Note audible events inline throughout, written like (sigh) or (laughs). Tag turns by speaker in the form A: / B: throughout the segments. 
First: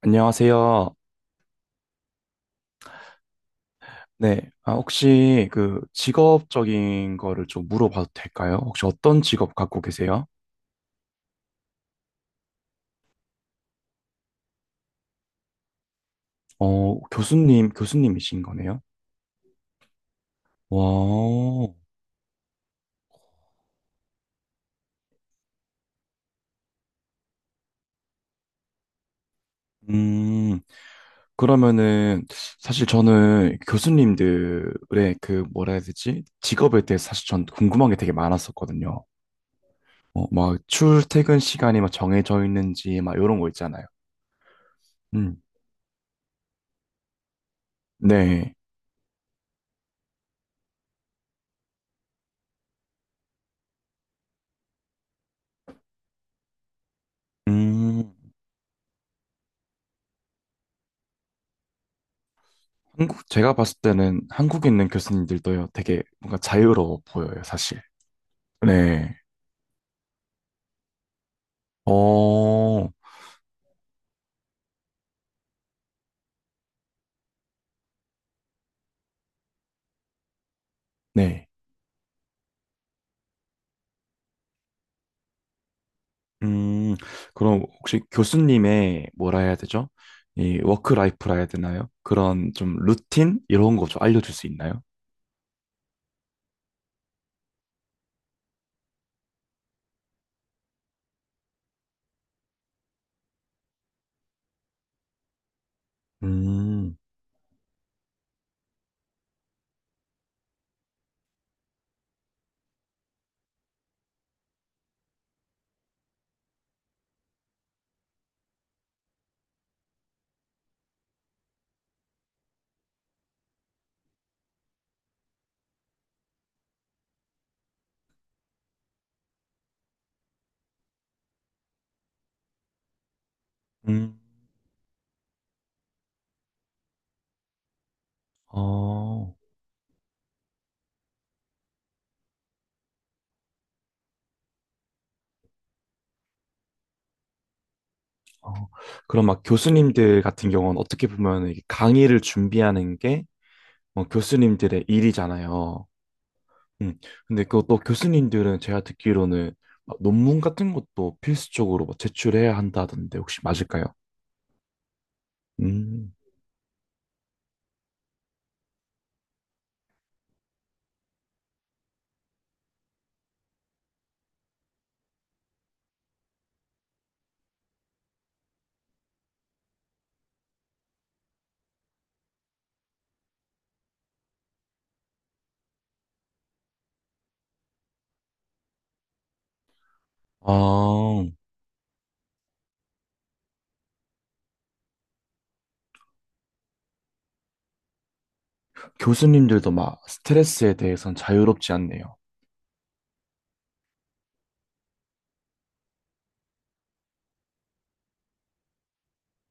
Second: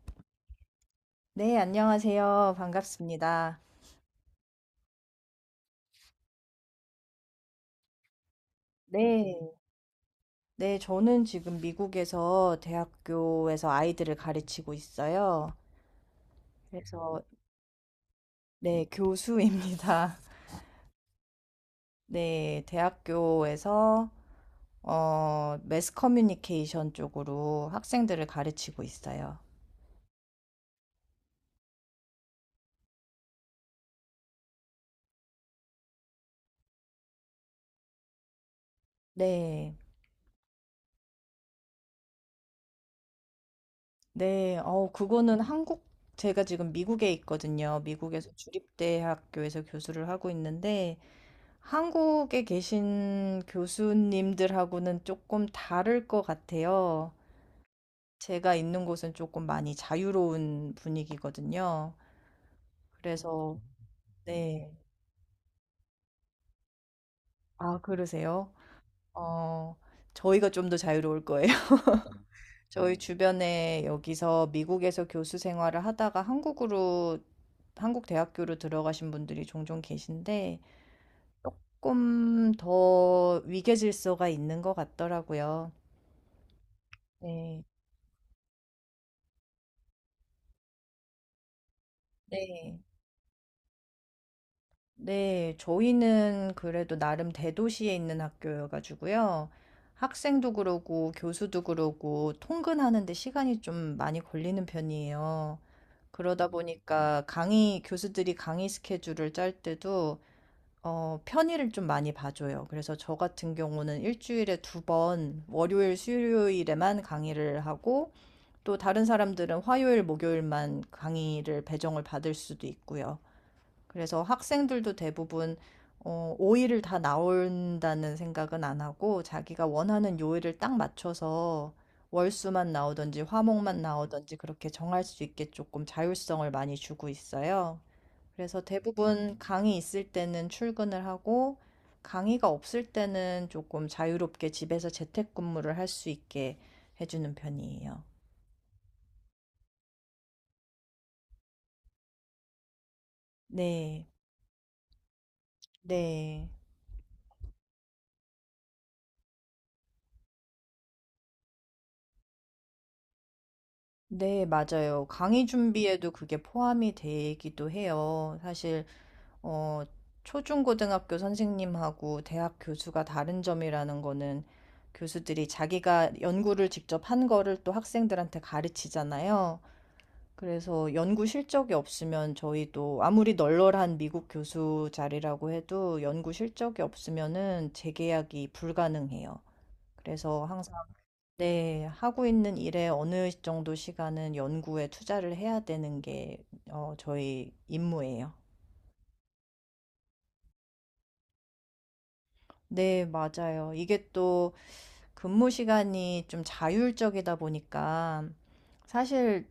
A: 안녕하세요.
B: 네, 안녕하세요. 반갑습니다.
A: 네. 아, 혹시 그 직업적인 거를 좀 물어봐도 될까요? 혹시 어떤
B: 네,
A: 직업 갖고 계세요?
B: 네, 저는 지금 미국에서 대학교에서 아이들을 가르치고 있어요. 그래서,
A: 교수님이신 거네요?
B: 네, 교수입니다. (laughs)
A: 와,
B: 네, 대학교에서, 매스 커뮤니케이션 쪽으로 학생들을 가르치고 있어요.
A: 음, 그러면은 사실 저는 교수님들의 그 뭐라 해야 되지? 직업에 대해서 사실 전 궁금한 게 되게 많았었거든요.
B: 네,
A: 막 출퇴근 시간이 막 정해져 있는지 막 이런 거 있잖아요.
B: 네, 그거는
A: 음,
B: 한국, 제가 지금 미국에 있거든요. 미국에서
A: 네.
B: 주립대학교에서 교수를 하고 있는데, 한국에 계신 교수님들하고는 조금 다를 것 같아요.
A: 음,
B: 제가 있는 곳은 조금 많이 자유로운 분위기거든요.
A: 한국 제가
B: 그래서,
A: 봤을 때는 한국에
B: 네.
A: 있는 교수님들도요, 되게 뭔가 자유로워 보여요,
B: 아,
A: 사실.
B: 그러세요?
A: 네.
B: 어, 저희가 좀 더 자유로울 거예요. (laughs)
A: 어,
B: 저희 주변에 여기서 미국에서 교수 생활을 하다가 한국으로, 한국 대학교로 들어가신 분들이 종종 계신데,
A: 네.
B: 조금 더 위계질서가 있는 것 같더라고요.
A: 음, 그럼
B: 네.
A: 혹시 교수님의 뭐라 해야 되죠? 이 워크라이프라 해야 되나요? 그런 좀
B: 네.
A: 루틴 이런 거 좀 알려줄 수 있나요?
B: 네, 저희는 그래도 나름 대도시에 있는 학교여가지고요. 학생도 그러고 교수도 그러고 통근하는데 시간이 좀 많이 걸리는 편이에요. 그러다
A: 음,
B: 보니까 강의, 교수들이 강의 스케줄을 짤 때도 편의를 좀 많이 봐줘요. 그래서 저 같은 경우는 일주일에 두 번, 월요일, 수요일에만 강의를 하고 또 다른 사람들은 화요일, 목요일만 강의를 배정을 받을 수도 있고요. 그래서 학생들도 대부분 5일을 다 나온다는 생각은 안 하고 자기가 원하는 요일을 딱 맞춰서 월수만 나오든지 화목만
A: 음,
B: 나오든지 그렇게 정할 수 있게 조금 자율성을 많이 주고 있어요. 그래서
A: 어,
B: 대부분 강의 있을 때는 출근을 하고 강의가 없을 때는 조금 자유롭게 집에서 재택근무를 할 수 있게 해주는 편이에요.
A: 어. 그럼 막 교수님들 같은 경우는 어떻게 보면 이게 강의를 준비하는 게
B: 네,
A: 교수님들의 일이잖아요.
B: 네.
A: 음. 근데 그것도 교수님들은 제가 듣기로는 막 논문 같은 것도 필수적으로 막 제출해야 한다던데 혹시 맞을까요?
B: 네, 맞아요. 강의 준비에도
A: 음.
B: 그게 포함이 되기도 해요. 사실, 어, 초중고등학교 선생님하고 대학 교수가 다른 점이라는 거는 교수들이 자기가 연구를 직접 한 거를 또 학생들한테 가르치잖아요. 그래서 연구 실적이 없으면 저희도 아무리 널널한 미국 교수 자리라고 해도 연구 실적이 없으면은 재계약이 불가능해요. 그래서
A: 아,
B: 네. 하고 있는 일에 어느 정도 시간은 연구에 투자를 해야 되는 게 저희 임무예요.
A: 교수님들도 막 스트레스에 대해선 자유롭지 않네요.
B: 네. 맞아요. 이게 또 근무 시간이 좀 자율적이다 보니까 사실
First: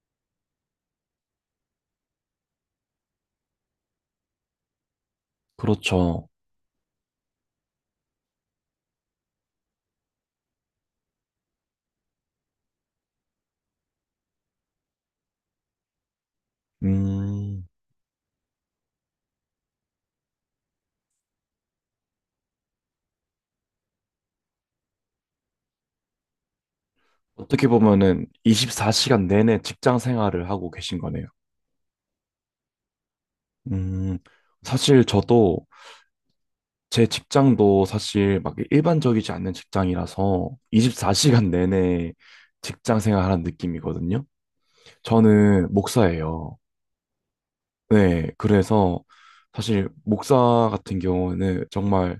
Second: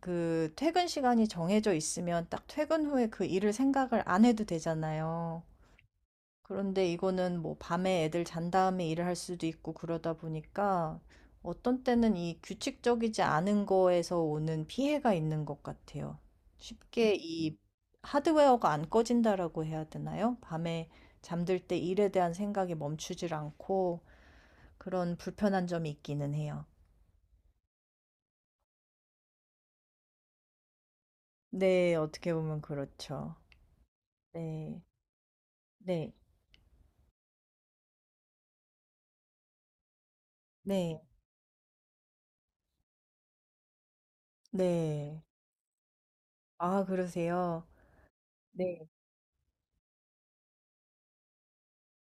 B: 그 퇴근 시간이 정해져 있으면 딱 퇴근 후에 그 일을 생각을 안 해도 되잖아요.
A: 그렇죠.
B: 그런데 이거는 뭐 밤에 애들 잔 다음에 일을 할 수도 있고 그러다 보니까 어떤 때는 이 규칙적이지 않은 거에서 오는 피해가 있는 것 같아요. 쉽게 이
A: 음.
B: 하드웨어가 안 꺼진다라고 해야 되나요? 밤에 잠들 때 일에 대한 생각이 멈추질 않고 그런 불편한 점이 있기는 해요.
A: 어떻게 보면은 24시간 내내 직장 생활을 하고 계신 거네요.
B: 네, 어떻게 보면 그렇죠.
A: 음.
B: 네,
A: 사실 저도
B: 네,
A: 제 직장도 사실 막 일반적이지 않는 직장이라서
B: 네,
A: 24시간 내내 직장 생활하는 느낌이거든요.
B: 네.
A: 저는 목사예요.
B: 아, 그러세요?
A: 네,
B: 네.
A: 그래서 사실 목사 같은 경우는 정말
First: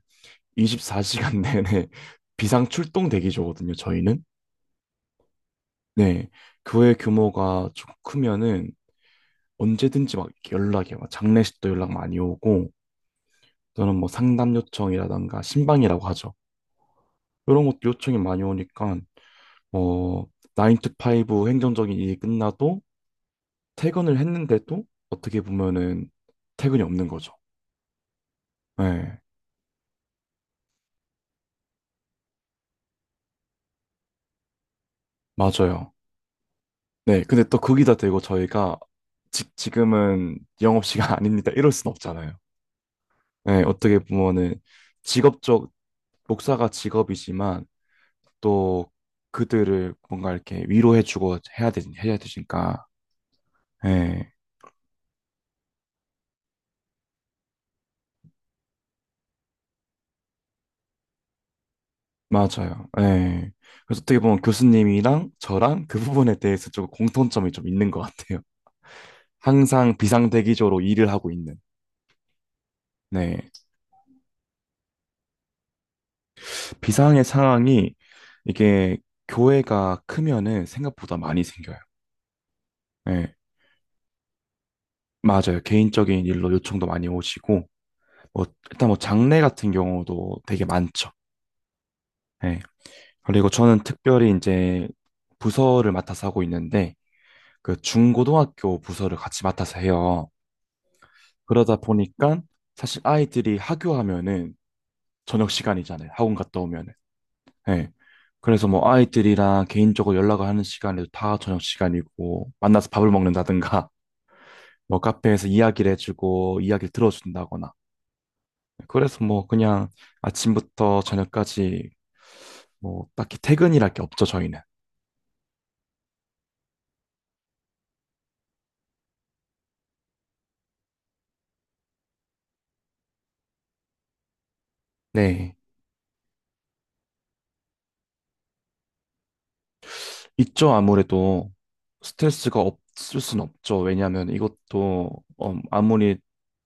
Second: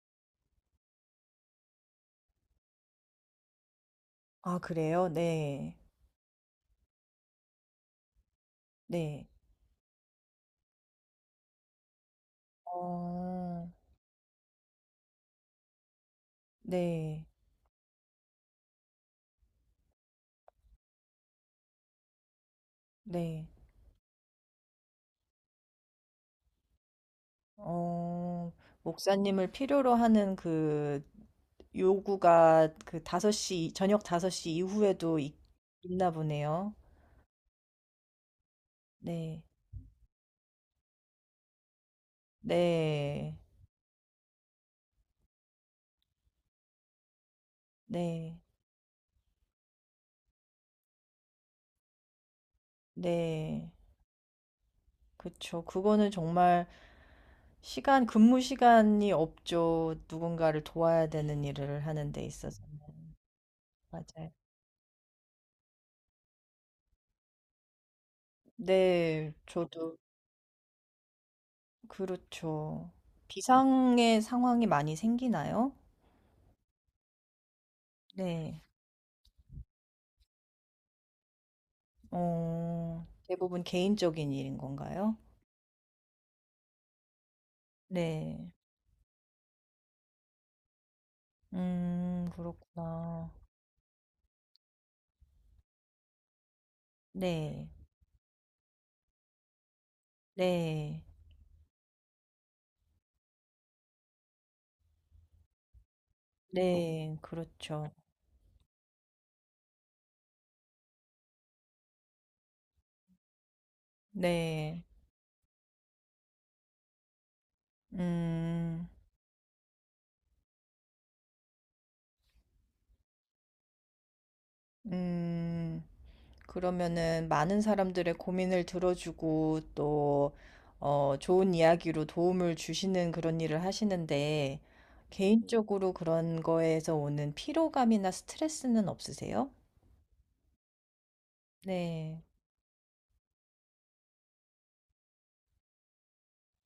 A: 24시간 내내 (laughs) 비상 출동 대기조거든요, 저희는.
B: 아, 그래요? 네,
A: 네, 교회 규모가 좀 크면은
B: 네.
A: 언제든지 막 이렇게 연락이 막 장례식도 연락 많이 오고
B: 어.
A: 저는 뭐 상담 요청이라던가 신방이라고 하죠.
B: 네.
A: 이런 것도 요청이 많이 오니까 어, 9 to 5 행정적인 일이 끝나도
B: 네.
A: 퇴근을 했는데도 어떻게 보면은 퇴근이 없는 거죠.
B: 어.
A: 네,
B: 목사님을 필요로 하는 그 요구가 그 다섯 시 저녁 5섯시 이후에도
A: 맞아요.
B: 있나 보네요.
A: 네, 근데 또 거기다 대고 저희가
B: 네.
A: 지금은 영업시간 (laughs) 아닙니다. 이럴 순 없잖아요.
B: 네.
A: 네, 어떻게 보면은 직업적, 목사가 직업이지만
B: 네.
A: 또 그들을 뭔가 이렇게 위로해주고 해야 되니까.
B: 네.
A: 네,
B: 그쵸. 그거는 정말 시간 근무 시간이 없죠. 누군가를 도와야 되는 일을 하는 데 있어서
A: 맞아요. 네. 그래서 어떻게
B: 맞아요.
A: 보면 교수님이랑 저랑 그 부분에 대해서 좀 공통점이 좀 있는 것 같아요.
B: 네.
A: 항상
B: 저도
A: 비상대기조로 일을 하고 있는.
B: 그렇죠.
A: 네.
B: 비상의 상황이 많이 생기나요?
A: 비상의 상황이
B: 네.
A: 이게 교회가 크면은 생각보다 많이 생겨요.
B: 어.
A: 예,
B: 대부분 개인적인 일인 건가요?
A: 맞아요. 개인적인 일로 요청도 많이 오시고, 뭐,
B: 네.
A: 일단 뭐 장례 같은 경우도 되게 많죠. 예.
B: 그렇구나.
A: 그리고 저는 특별히 이제 부서를 맡아서 하고 있는데,
B: 네.
A: 그 중고등학교 부서를 같이 맡아서 해요.
B: 네.
A: 그러다 보니까 사실 아이들이 학교하면은 저녁 시간이잖아요. 학원 갔다 오면은.
B: 네. 그렇죠.
A: 예. 그래서 뭐 아이들이랑 개인적으로 연락을 하는 시간에도 다 저녁 시간이고, 만나서 밥을 먹는다든가, (laughs)
B: 네.
A: 뭐 카페에서 이야기를 해주고, 이야기를 들어준다거나,
B: 음.
A: 그래서 뭐 그냥 아침부터 저녁까지 뭐 딱히 퇴근이랄 게 없죠, 저희는.
B: 음. 그러면은 많은 사람들의 고민을 들어주고 또 좋은 이야기로 도움을 주시는 그런 일을 하시는데
A: 네.
B: 개인적으로 그런 거에서 오는 피로감이나 스트레스는 없으세요?
A: 있죠, 아무래도
B: 네.
A: 스트레스가 없을 순 없죠. 왜냐하면 이것도 아무리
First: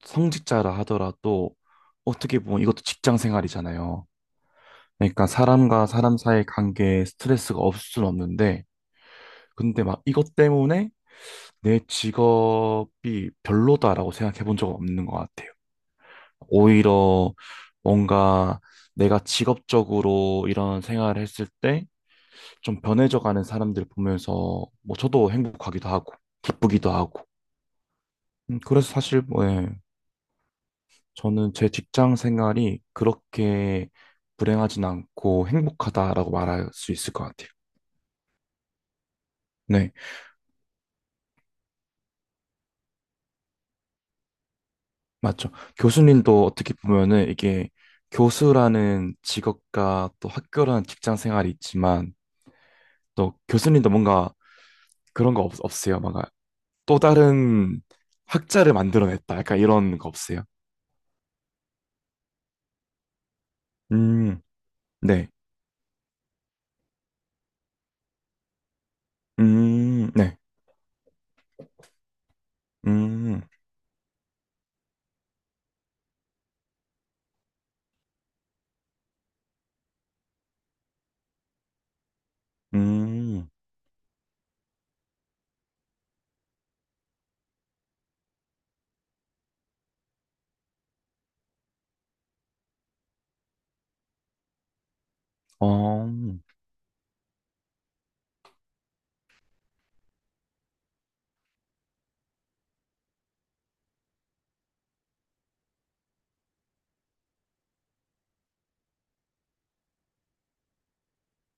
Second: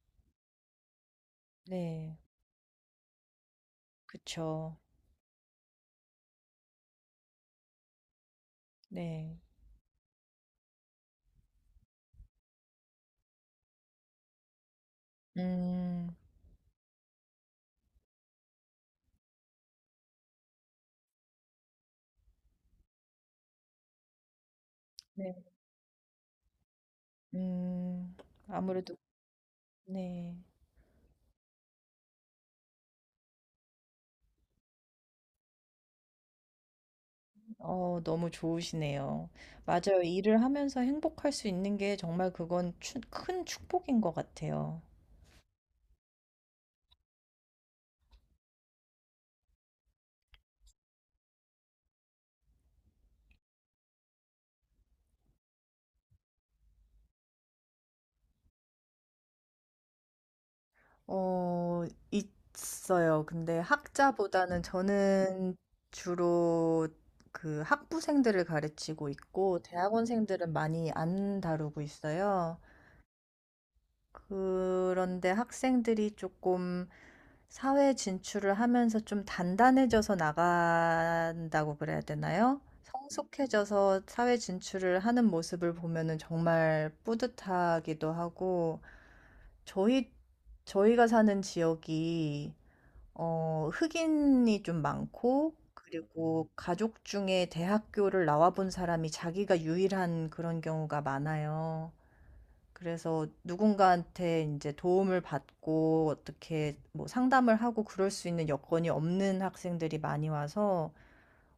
A: 성직자라 하더라도
B: 네.
A: 어떻게 보면 이것도 직장 생활이잖아요.
B: 그쵸.
A: 그러니까 사람과 사람 사이의 관계에 스트레스가 없을 순 없는데
B: 네.
A: 근데 막 이것 때문에 내 직업이 별로다라고 생각해 본 적은 없는 것 같아요.
B: 음.
A: 오히려 뭔가 내가 직업적으로 이런 생활을 했을 때 좀 변해져 가는 사람들 보면서 뭐 저도
B: 네.
A: 행복하기도 하고 기쁘기도 하고
B: 음.
A: 그래서
B: 아무래도
A: 사실 뭐 예,
B: 네.
A: 저는 제 직장 생활이 그렇게 불행하진 않고 행복하다라고 말할 수 있을 것 같아요.
B: 너무 좋으시네요.
A: 네,
B: 맞아요. 일을 하면서 행복할 수 있는 게 정말 그건 추 큰 축복인 것 같아요.
A: 맞죠. 교수님도 어떻게 보면은 이게 교수라는 직업과 또 학교라는 직장 생활이 있지만 또 교수님도 뭔가 그런 거 없으세요? 막 또 다른 학자를 만들어냈다. 약간 이런 거 없어요?
B: 어 있어요. 근데
A: 음,
B: 학자보다는
A: 네.
B: 저는 주로 그 학부생들을 가르치고 있고
A: 네.
B: 대학원생들은 많이 안 다루고 있어요.
A: 음,
B: 그런데 학생들이 조금 사회 진출을 하면서 좀 단단해져서 나간다고 그래야 되나요?
A: 음,
B: 성숙해져서 사회 진출을 하는 모습을 보면은 정말 뿌듯하기도 하고, 저희, 저희가 사는 지역이, 흑인이 좀 많고,
A: 어,
B: 그리고 가족 중에 대학교를 나와본 사람이 자기가 유일한 그런 경우가 많아요. 그래서 누군가한테 이제 도움을 받고 어떻게 뭐 상담을 하고 그럴 수 있는 여건이 없는 학생들이 많이 와서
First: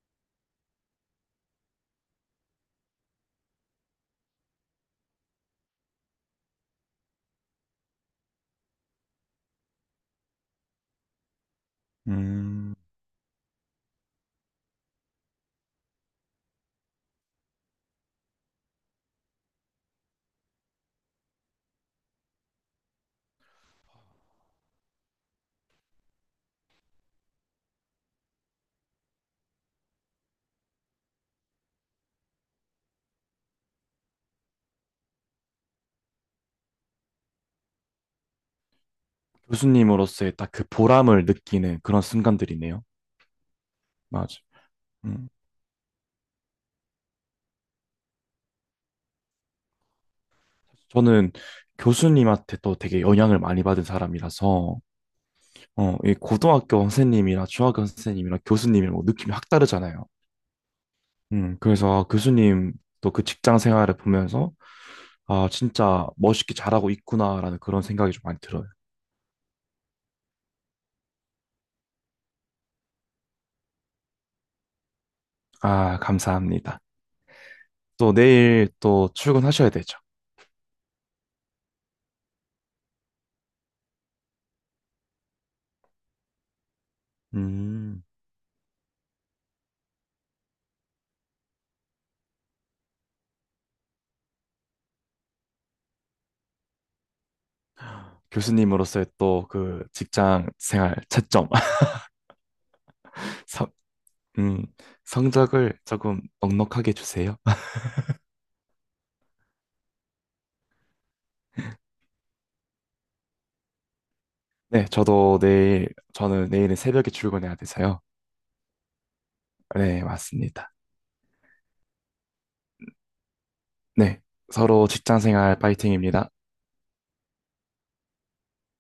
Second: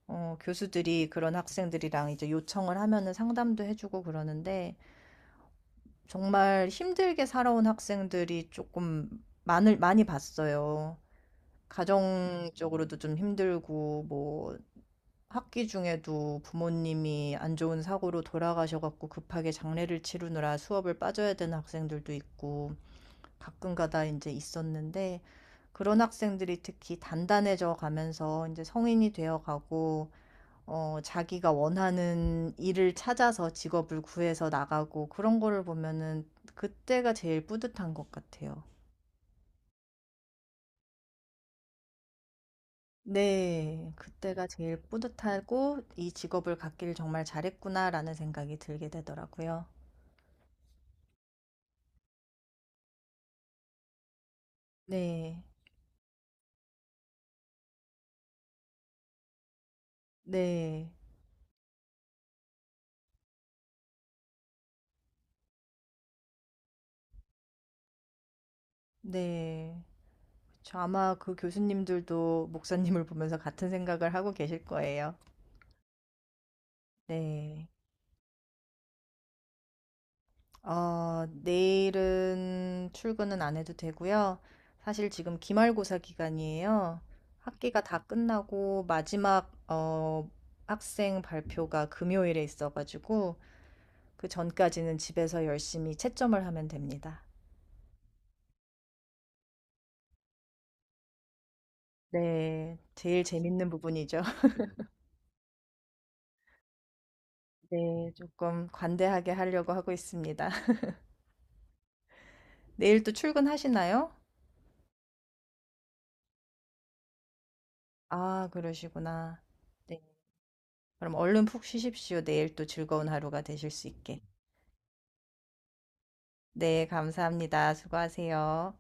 B: 교수들이 그런 학생들이랑 이제 요청을 하면은 상담도 해주고 그러는데 정말 힘들게 살아온 학생들이 조금 많을 많이 봤어요.
A: 음,
B: 가정적으로도 좀 힘들고 뭐 학기 중에도 부모님이 안 좋은 사고로 돌아가셔갖고 급하게 장례를 치르느라 수업을 빠져야 되는 학생들도 있고 가끔가다 이제 있었는데 그런 학생들이 특히 단단해져 가면서 이제 성인이 되어 가고 자기가 원하는 일을 찾아서 직업을 구해서 나가고 그런 거를 보면은 그때가 제일 뿌듯한 것 같아요.
A: 교수님으로서의 딱 그 보람을 느끼는 그런 순간들이네요.
B: 네.
A: 맞아.
B: 그때가 제일
A: 음,
B: 뿌듯하고 '이 직업을 갖기를 정말 잘했구나.'라는 생각이 들게 되더라고요.
A: 저는 교수님한테 또 되게 영향을 많이 받은 사람이라서
B: 네.
A: 이 고등학교 선생님이나 중학교 선생님이나 교수님이 뭐 느낌이 확 다르잖아요.
B: 네.
A: 그래서 아, 교수님 또 그 직장 생활을 보면서 아, 진짜 멋있게 잘하고 있구나라는 그런 생각이 좀 많이 들어요.
B: 네. 그쵸. 아마 그 교수님들도 목사님을 보면서 같은 생각을 하고 계실 거예요.
A: 아, 감사합니다.
B: 네.
A: 또 내일 또 출근하셔야 되죠.
B: 어, 내일은 출근은 안 해도 되고요. 사실 지금 기말고사 기간이에요. 학기가
A: 음,
B: 다 끝나고 마지막 학생 발표가 금요일에 있어가지고 그 전까지는 집에서 열심히 채점을 하면 됩니다.
A: 교수님으로서의 또 그 직장 생활 채점, (laughs)
B: 네. 제일
A: 성,
B: 재밌는 부분이죠. (laughs)
A: 음, 성적을 조금 넉넉하게 주세요. (laughs)
B: 네. 조금 관대하게 하려고 하고 있습니다. (laughs) 내일 또 출근하시나요?
A: 네, 저도 내일, 저는 내일은 새벽에 출근해야 돼서요.
B: 아, 그러시구나. 네.
A: 네, 맞습니다.
B: 그럼 얼른 푹 쉬십시오. 내일 또 즐거운 하루가 되실 수 있게.
A: 네, 서로 직장 생활 파이팅입니다.
B: 네, 감사합니다. 수고하세요.